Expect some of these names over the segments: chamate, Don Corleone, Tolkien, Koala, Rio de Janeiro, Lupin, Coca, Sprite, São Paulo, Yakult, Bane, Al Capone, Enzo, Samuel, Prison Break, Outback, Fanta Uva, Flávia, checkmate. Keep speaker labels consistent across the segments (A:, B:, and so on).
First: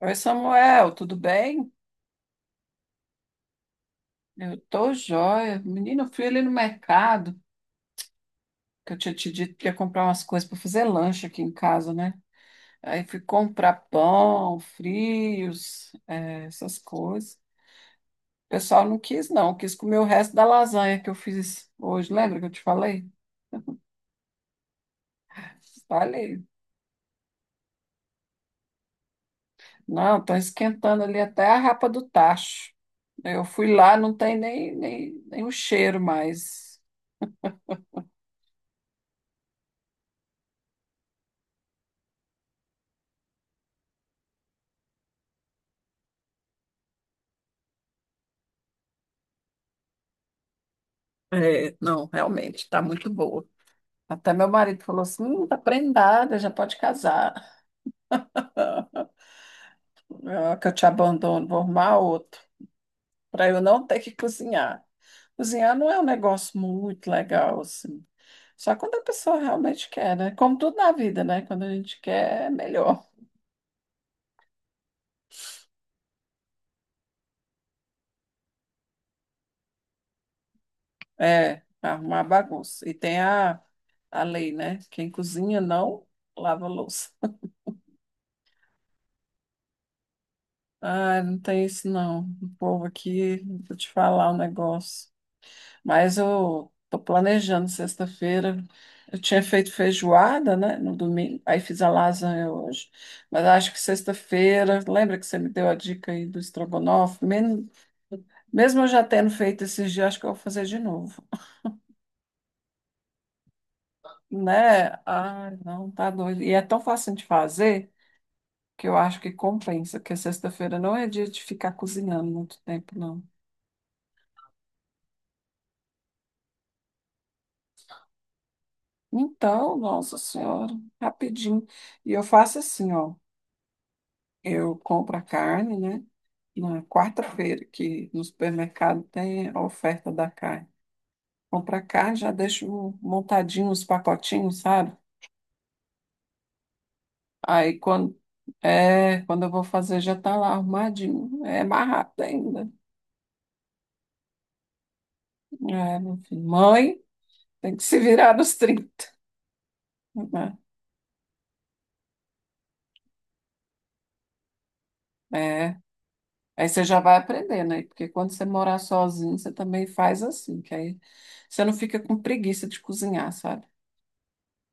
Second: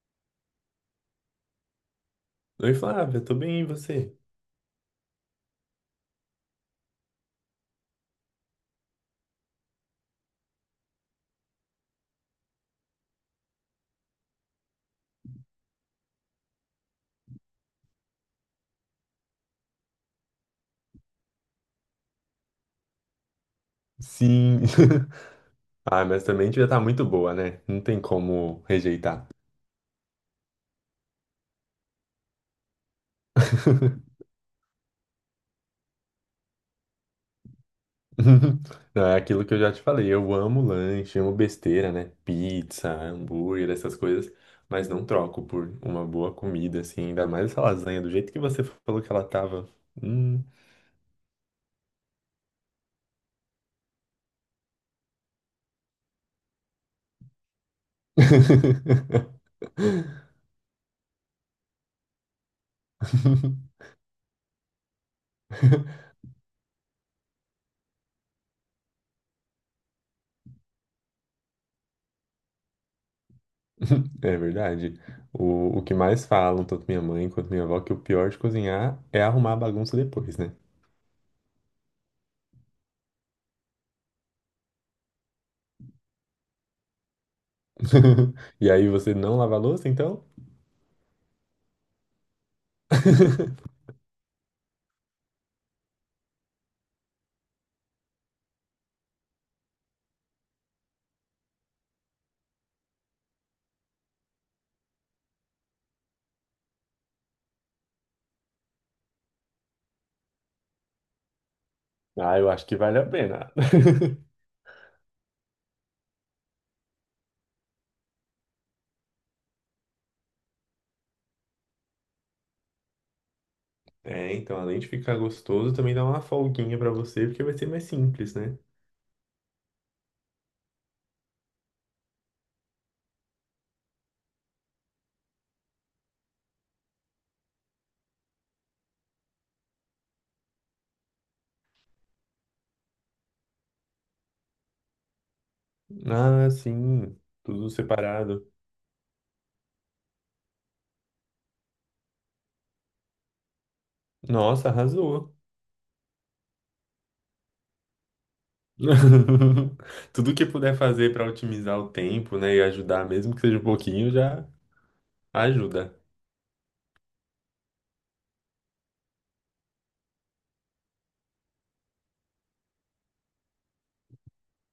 A: Oi, Samuel, tudo bem?
B: Oi, Flávia, tô bem, e você?
A: Eu tô jóia. Menino, eu fui ali no mercado, que eu tinha te dito que ia comprar umas coisas para fazer lanche aqui em casa, né? Aí fui comprar pão, frios, essas coisas. O pessoal não quis, não, quis comer o resto da lasanha que eu fiz hoje. Lembra que eu te falei?
B: Sim. Ah, mas
A: Falei.
B: também devia estar muito boa, né? Não tem como rejeitar.
A: Não, estão esquentando ali até a rapa do tacho. Eu fui lá, não tem nem o cheiro mais.
B: Não, é aquilo que eu já te falei. Eu amo lanche, amo besteira, né? Pizza, hambúrguer, essas coisas. Mas não troco por uma boa comida, assim. Ainda mais essa lasanha, do jeito que você falou que ela tava. Hum.
A: É, não, realmente, está muito boa. Até meu marido falou assim: tá prendada, já pode casar. Ah, que eu te abandono, vou arrumar outro, para eu não ter que cozinhar. Cozinhar não é um negócio muito legal, assim. Só quando a pessoa realmente quer, né? Como tudo na vida, né? Quando a gente quer, é melhor.
B: É verdade. O que mais falam, tanto minha mãe quanto minha avó, que o pior de cozinhar é arrumar a bagunça depois, né?
A: É, pra arrumar a bagunça. E tem a lei, né? Quem cozinha não lava a louça.
B: E aí você não lava a louça, então?
A: Ah, não tem isso não. O povo aqui, vou te falar um negócio. Mas eu tô planejando sexta-feira. Eu tinha feito feijoada, né, no domingo. Aí fiz a lasanha hoje. Mas acho que sexta-feira, lembra que você me deu a dica aí do estrogonofe? Mesmo eu já tendo feito esses dias, acho que eu vou fazer de novo,
B: Ah, eu acho que vale a pena.
A: né? Ai, não, tá doido. E é tão fácil de fazer, que eu acho que compensa, porque sexta-feira não é dia de ficar cozinhando muito tempo, não.
B: É, então, além de ficar gostoso, também dá uma folguinha pra você, porque vai ser mais simples, né?
A: Então, nossa senhora, rapidinho. E eu faço assim, ó, eu compro a carne, né? Na quarta-feira, que no supermercado tem a oferta da carne. Compro a carne, já deixo montadinho os pacotinhos, sabe?
B: Ah, sim, tudo
A: Aí quando
B: separado.
A: é, quando eu vou fazer já tá lá arrumadinho. É mais rápido ainda.
B: Nossa, arrasou.
A: É, meu filho. Mãe, tem que se virar nos trinta,
B: Tudo que
A: né?
B: puder fazer pra otimizar o tempo, né, e ajudar, mesmo que seja um pouquinho, já
A: É.
B: ajuda.
A: Aí você já vai aprender, né? Porque quando você morar sozinho, você também faz assim, que aí você não fica com preguiça de cozinhar, sabe?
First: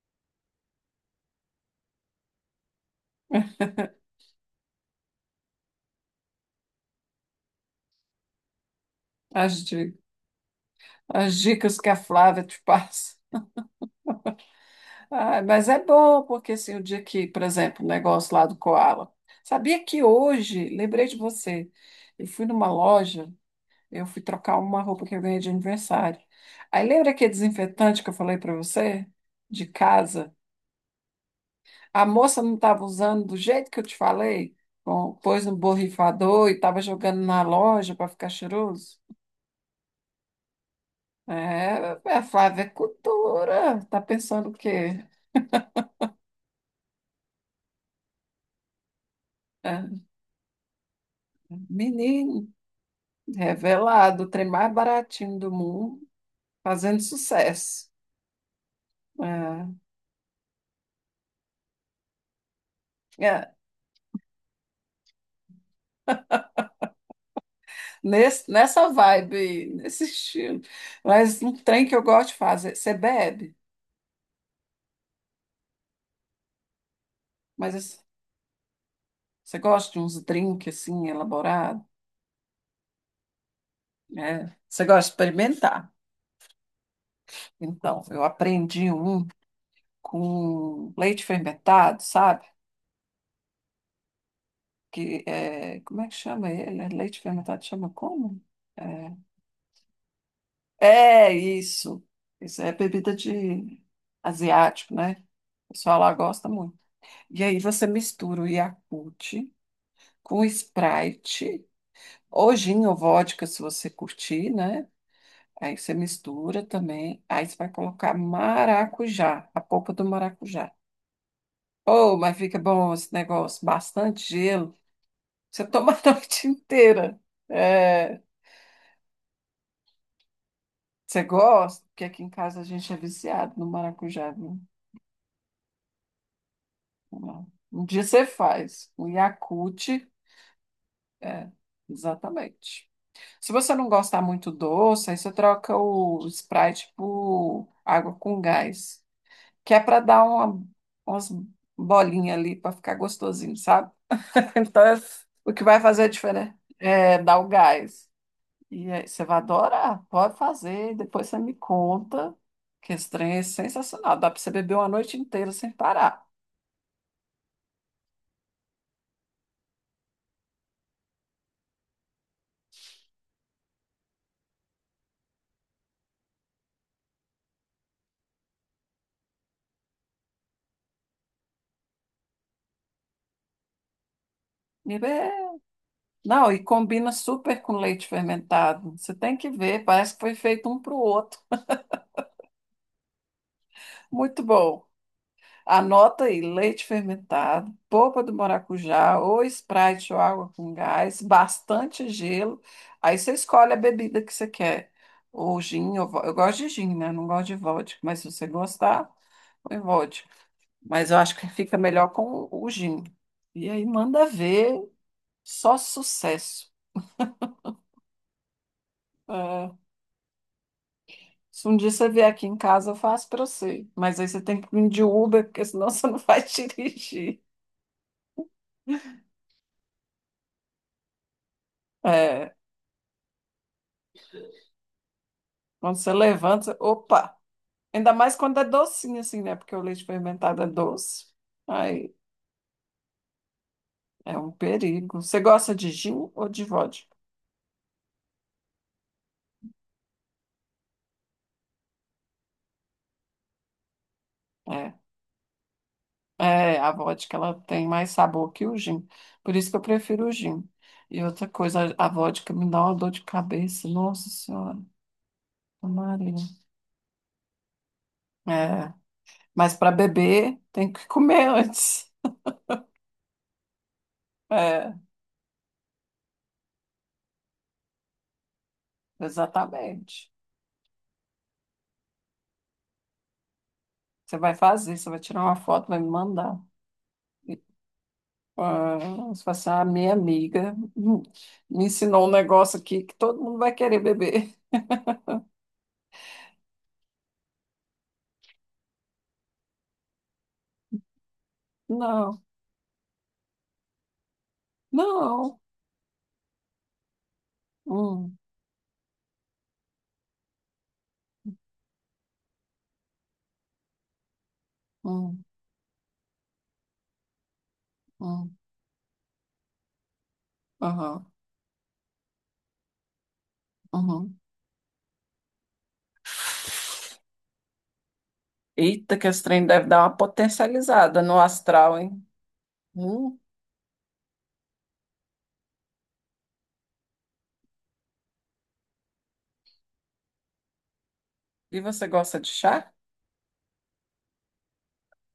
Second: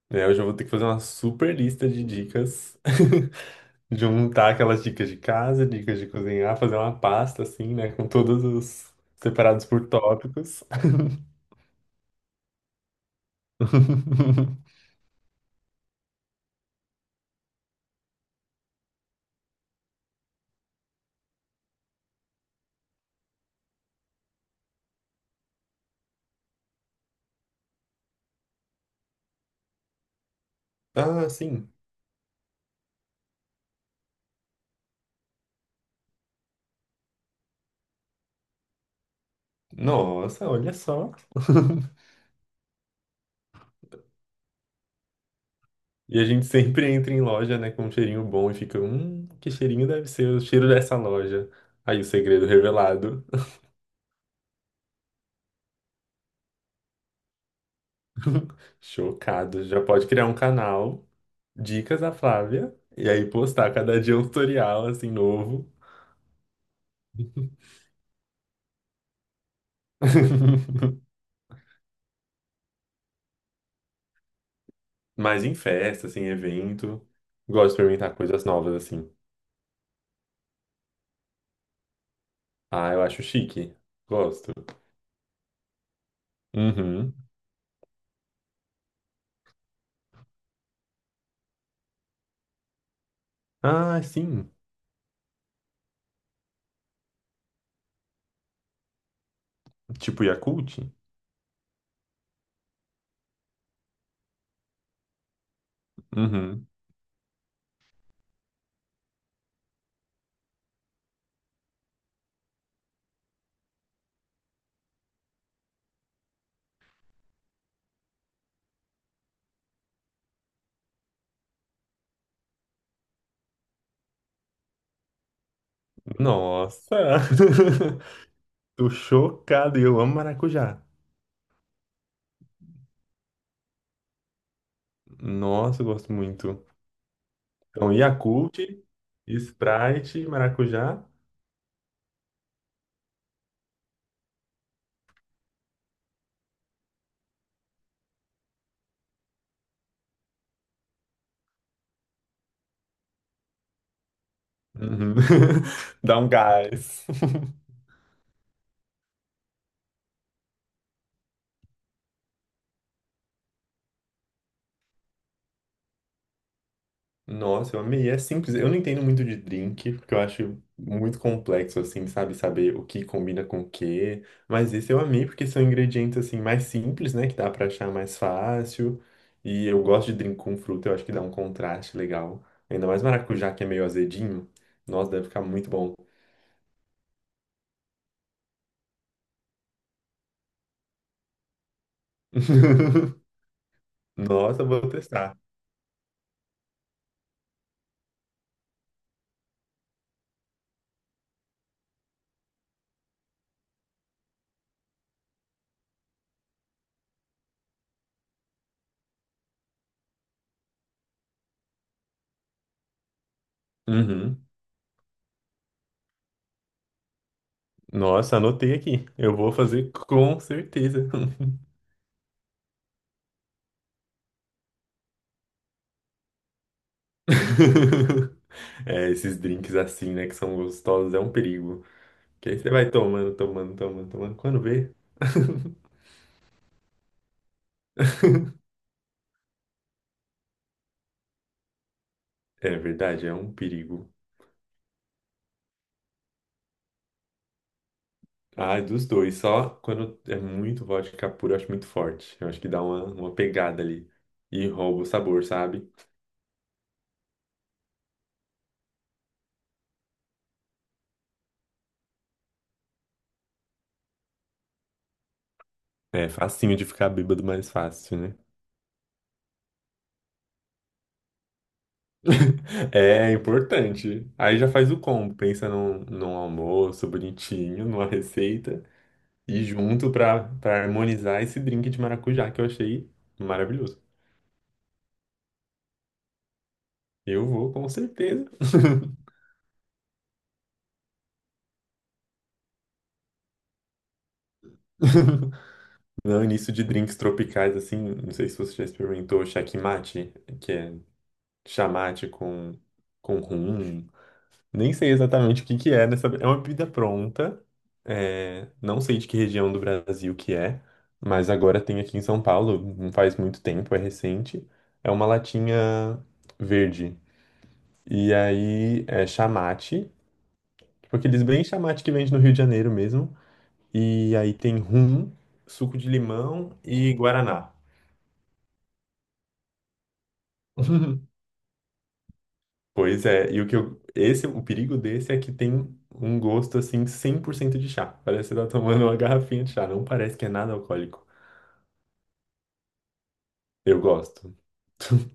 B: É, eu já vou ter que fazer uma super lista de dicas. Juntar aquelas dicas de casa, dicas de cozinhar, fazer uma pasta assim, né? Com todos os
A: As,
B: separados por
A: di-
B: tópicos.
A: As dicas que a Flávia te passa. Ah, mas é bom, porque assim, o dia que, por exemplo, o negócio lá do Koala. Sabia que hoje, lembrei de você, eu fui numa loja, eu fui trocar uma roupa que eu ganhei de aniversário. Aí lembra aquele desinfetante que eu falei para você? De casa?
B: Ah, sim.
A: A moça não estava usando do jeito que eu te falei? Bom, pôs no borrifador e estava jogando na loja para ficar cheiroso?
B: Nossa, olha só.
A: É, a Flávia é cultura. Tá pensando o quê?
B: E a gente sempre entra em loja, né, com um cheirinho bom e fica, que cheirinho
A: É,
B: deve ser o cheiro dessa loja. Aí o segredo
A: menino,
B: revelado.
A: revelado, o trem mais baratinho do mundo, fazendo sucesso.
B: Chocado. Já pode criar um canal, Dicas da Flávia, e aí
A: É, é,
B: postar cada dia um tutorial assim novo.
A: nessa vibe, nesse estilo. Mas um trem que eu gosto de fazer. Você bebe?
B: Mas em festa, assim, evento. Gosto de
A: Mas
B: experimentar coisas novas, assim.
A: você gosta de uns drinks assim, elaborados?
B: Ah, eu acho chique. Gosto.
A: É, você gosta de experimentar?
B: Uhum.
A: Então, eu aprendi um com leite fermentado, sabe?
B: Ah, sim.
A: Que é, como é que chama ele? É, leite fermentado chama como?
B: Tipo Yakult?
A: É, é isso. Isso é bebida de asiático, né? O pessoal lá gosta
B: Uhum.
A: muito. E aí você mistura o Yakult com Sprite, ou gin ou vodka, se você curtir, né? Aí você mistura também. Aí você vai colocar maracujá, a polpa do maracujá. Oh, mas fica bom esse negócio, bastante gelo. Você toma a noite inteira.
B: Nossa!
A: É,
B: Tô chocado. E eu amo maracujá.
A: você gosta? Porque aqui em casa a gente é viciado no maracujá, viu?
B: Nossa, eu gosto muito.
A: Vamos lá. Um
B: Então,
A: dia você
B: Yakult,
A: faz um Yakult,
B: Sprite, maracujá.
A: é, exatamente. Se você não gostar muito doce, aí você troca o Sprite por água com gás, que é para dar uma, umas bolinhas ali para ficar gostosinho, sabe? Então, é
B: Uhum.
A: o que vai fazer a
B: Dá um
A: diferença
B: gás.
A: é dar o gás. E aí, você vai adorar, pode fazer, depois você me conta, que esse trem é sensacional, dá para você beber uma noite inteira sem parar.
B: Nossa, eu amei. É simples. Eu não entendo muito de drink, porque eu acho muito complexo, assim, sabe? Saber o que combina com o quê. Mas esse eu amei, porque são ingredientes, assim, mais simples, né? Que dá pra achar mais fácil. E eu gosto de drink com fruta, eu acho que dá um contraste legal. Ainda mais maracujá, que é meio azedinho.
A: E
B: Nossa, deve ficar
A: é-
B: muito bom.
A: Não, e combina super com leite fermentado. Você tem que ver, parece que foi feito um para o outro. Muito
B: Nossa,
A: bom.
B: vou testar.
A: Anota aí, leite fermentado, polpa do maracujá, ou Sprite ou água com gás, bastante gelo. Aí você escolhe a bebida que você quer. Ou gin, eu gosto de gin, né? Não gosto de vodka, mas se você gostar, põe vodka. Mas eu acho que fica melhor com o gin. E aí manda
B: Uhum.
A: ver, só sucesso.
B: Nossa, anotei aqui. Eu vou
A: É,
B: fazer com certeza.
A: se um dia você vier aqui em casa, eu faço para você. Mas aí você tem que vir de Uber, porque senão você não vai dirigir.
B: É, esses drinks assim, né, que são gostosos, é um perigo. Que
A: É,
B: aí você vai tomando, tomando, tomando, tomando, quando vê.
A: quando você levanta, você- opa! Ainda mais quando é docinho, assim, né? Porque o leite fermentado é doce. Aí
B: É verdade, é um perigo.
A: é um perigo. Você gosta de gin ou de vodka?
B: Ah, dos dois, só quando é muito vodka pura, eu acho muito forte. Eu acho que dá uma pegada ali e
A: É.
B: rouba o sabor, sabe?
A: É, a vodka ela tem mais sabor que o gin. Por isso que eu prefiro o gin. E outra coisa, a vodka me dá uma dor de cabeça. Nossa Senhora,
B: É
A: Maria.
B: facinho de ficar bêbado mais fácil, né?
A: É, mas para beber tem que comer antes.
B: É importante. Aí já faz
A: É,
B: o combo, pensa num almoço bonitinho, numa receita. E junto
A: exatamente.
B: pra harmonizar esse drink de maracujá que eu achei maravilhoso.
A: Você vai fazer, você vai tirar uma foto, vai me mandar.
B: Eu vou, com certeza.
A: Ah, você fala assim, ah, minha amiga, me ensinou um negócio aqui que todo mundo vai querer beber.
B: Não, início de drinks tropicais, assim, não sei se você já experimentou checkmate, que é chamate
A: Não,
B: com rum. Nem sei
A: não.
B: exatamente o que que é nessa. É uma bebida pronta,
A: Hum,
B: é, não sei de que região do Brasil que é, mas agora tem aqui em São Paulo, não faz muito tempo, é recente. É uma
A: hum,
B: latinha verde. E
A: hum,
B: aí é chamate, tipo
A: aham,
B: aqueles bem chamate que vende no Rio de Janeiro mesmo. E
A: uhum.
B: aí tem rum, suco de limão e guaraná.
A: Eita, que esse trem deve dar uma potencializada no astral, hein?
B: Pois
A: Hum,
B: é, e o que eu, esse, o perigo desse é que tem um gosto assim 100% de chá. Parece que você tá tomando uma garrafinha de chá, não parece que é nada alcoólico.
A: E você gosta de chá?
B: Eu gosto.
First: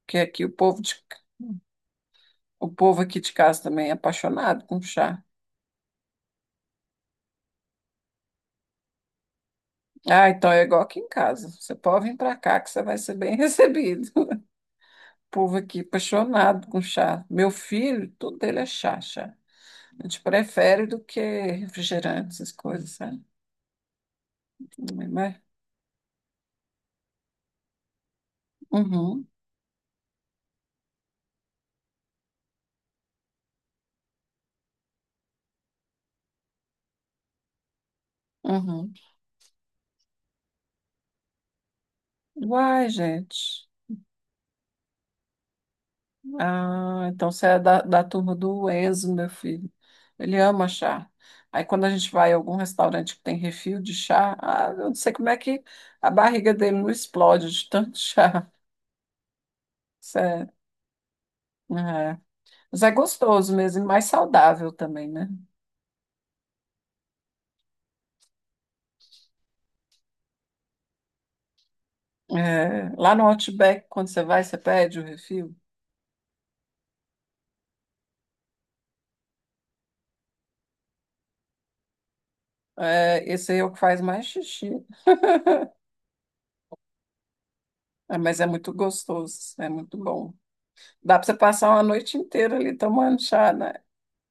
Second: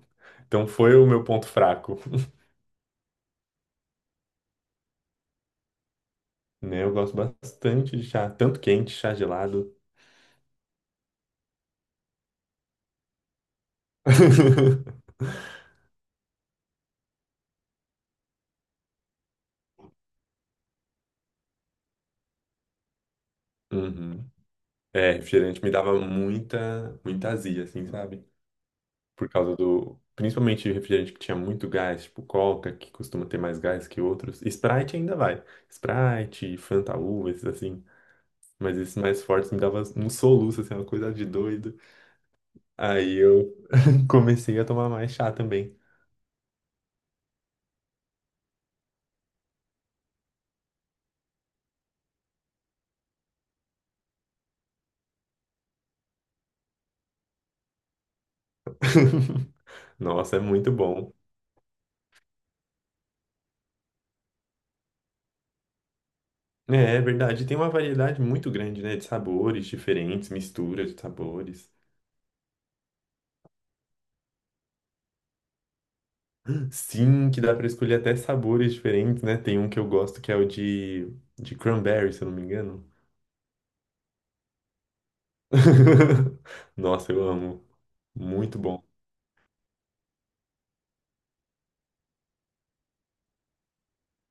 A: Porque aqui o
B: Então foi o meu ponto fraco.
A: o povo aqui de casa também é apaixonado com chá.
B: Né? Eu gosto bastante de chá, tanto quente, chá gelado.
A: Ah, então é igual aqui em casa. Você pode vir para cá que você vai ser bem recebido. O povo aqui apaixonado com chá. Meu filho, tudo dele é chá, chá. A gente prefere do que refrigerante, essas coisas, sabe?
B: Uhum. É,
A: Mas,
B: refrigerante me dava muita azia, assim, sabe?
A: uhum,
B: Por causa do. Principalmente refrigerante que tinha muito gás, tipo Coca, que costuma ter mais gás que outros. Sprite ainda vai. Sprite, Fanta Uva, esses assim. Mas
A: uhum.
B: esses mais fortes me dava um soluço, assim, uma coisa de doido.
A: Uai,
B: Aí eu
A: gente.
B: comecei a tomar mais chá também.
A: Ah, então você é da turma do Enzo, meu filho. Ele ama chá. Aí quando a gente vai a algum restaurante que tem refil de chá, ah, eu não sei como é que a barriga dele não explode de tanto chá.
B: Nossa, é
A: Sério.
B: muito bom.
A: É. É. Mas é gostoso mesmo e mais saudável também, né?
B: É, é verdade. Tem uma variedade muito grande, né? De sabores diferentes, misturas de sabores.
A: É, lá no Outback, quando você vai, você pede o refil.
B: Sim, que dá pra escolher até sabores diferentes, né? Tem um que eu gosto que é o de cranberry, se eu não me engano.
A: É, esse aí é o que faz mais xixi.
B: Nossa, eu amo.
A: É, mas é
B: Muito
A: muito
B: bom.
A: gostoso, é muito bom. Dá para você passar uma noite inteira ali tomando chá, né?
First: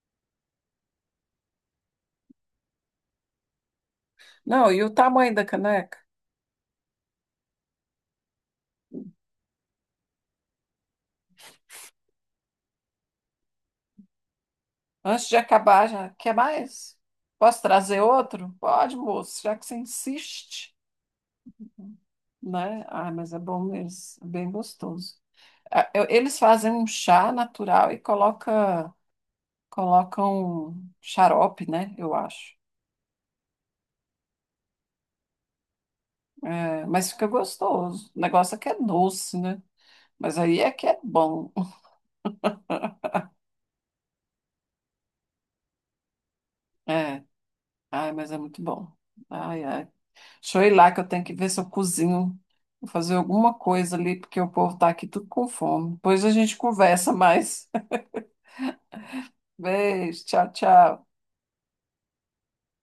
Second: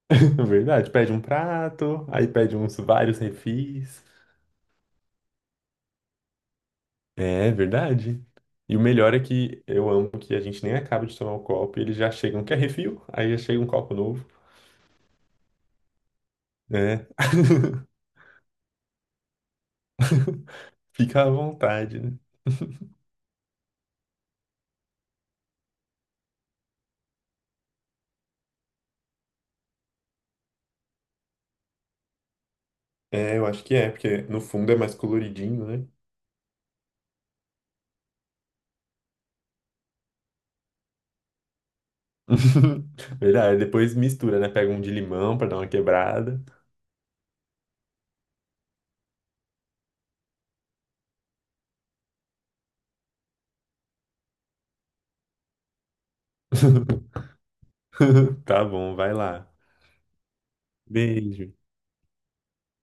B: Verdade. Pede um prato, aí pede uns vários refis.
A: Não, e o tamanho da caneca?
B: É verdade. E o melhor é que eu amo que a gente nem acaba de tomar o copo e eles já chegam. Quer refil? Aí já chega um copo novo.
A: Antes de acabar, já quer mais?
B: É.
A: Posso trazer outro? Pode, moço, já que você insiste,
B: Fica à vontade, né?
A: né? Ah, mas é bom mesmo, é bem gostoso. Eles fazem um chá natural e colocam xarope, né? Eu acho.
B: É, eu acho que é, porque no fundo é mais coloridinho, né?
A: É, mas fica gostoso. O negócio é que é doce, né? Mas aí é que é bom.
B: Verdade. Depois mistura, né? Pega um de limão pra dar uma quebrada.
A: É, ai, mas é muito bom. Ai, ai. Deixa eu ir lá que eu tenho que ver se eu cozinho. Vou fazer alguma coisa ali, porque o povo tá aqui tudo com fome. Depois a gente conversa mais.
B: Tá bom, vai lá.
A: Beijo, tchau, tchau.
B: Beijo.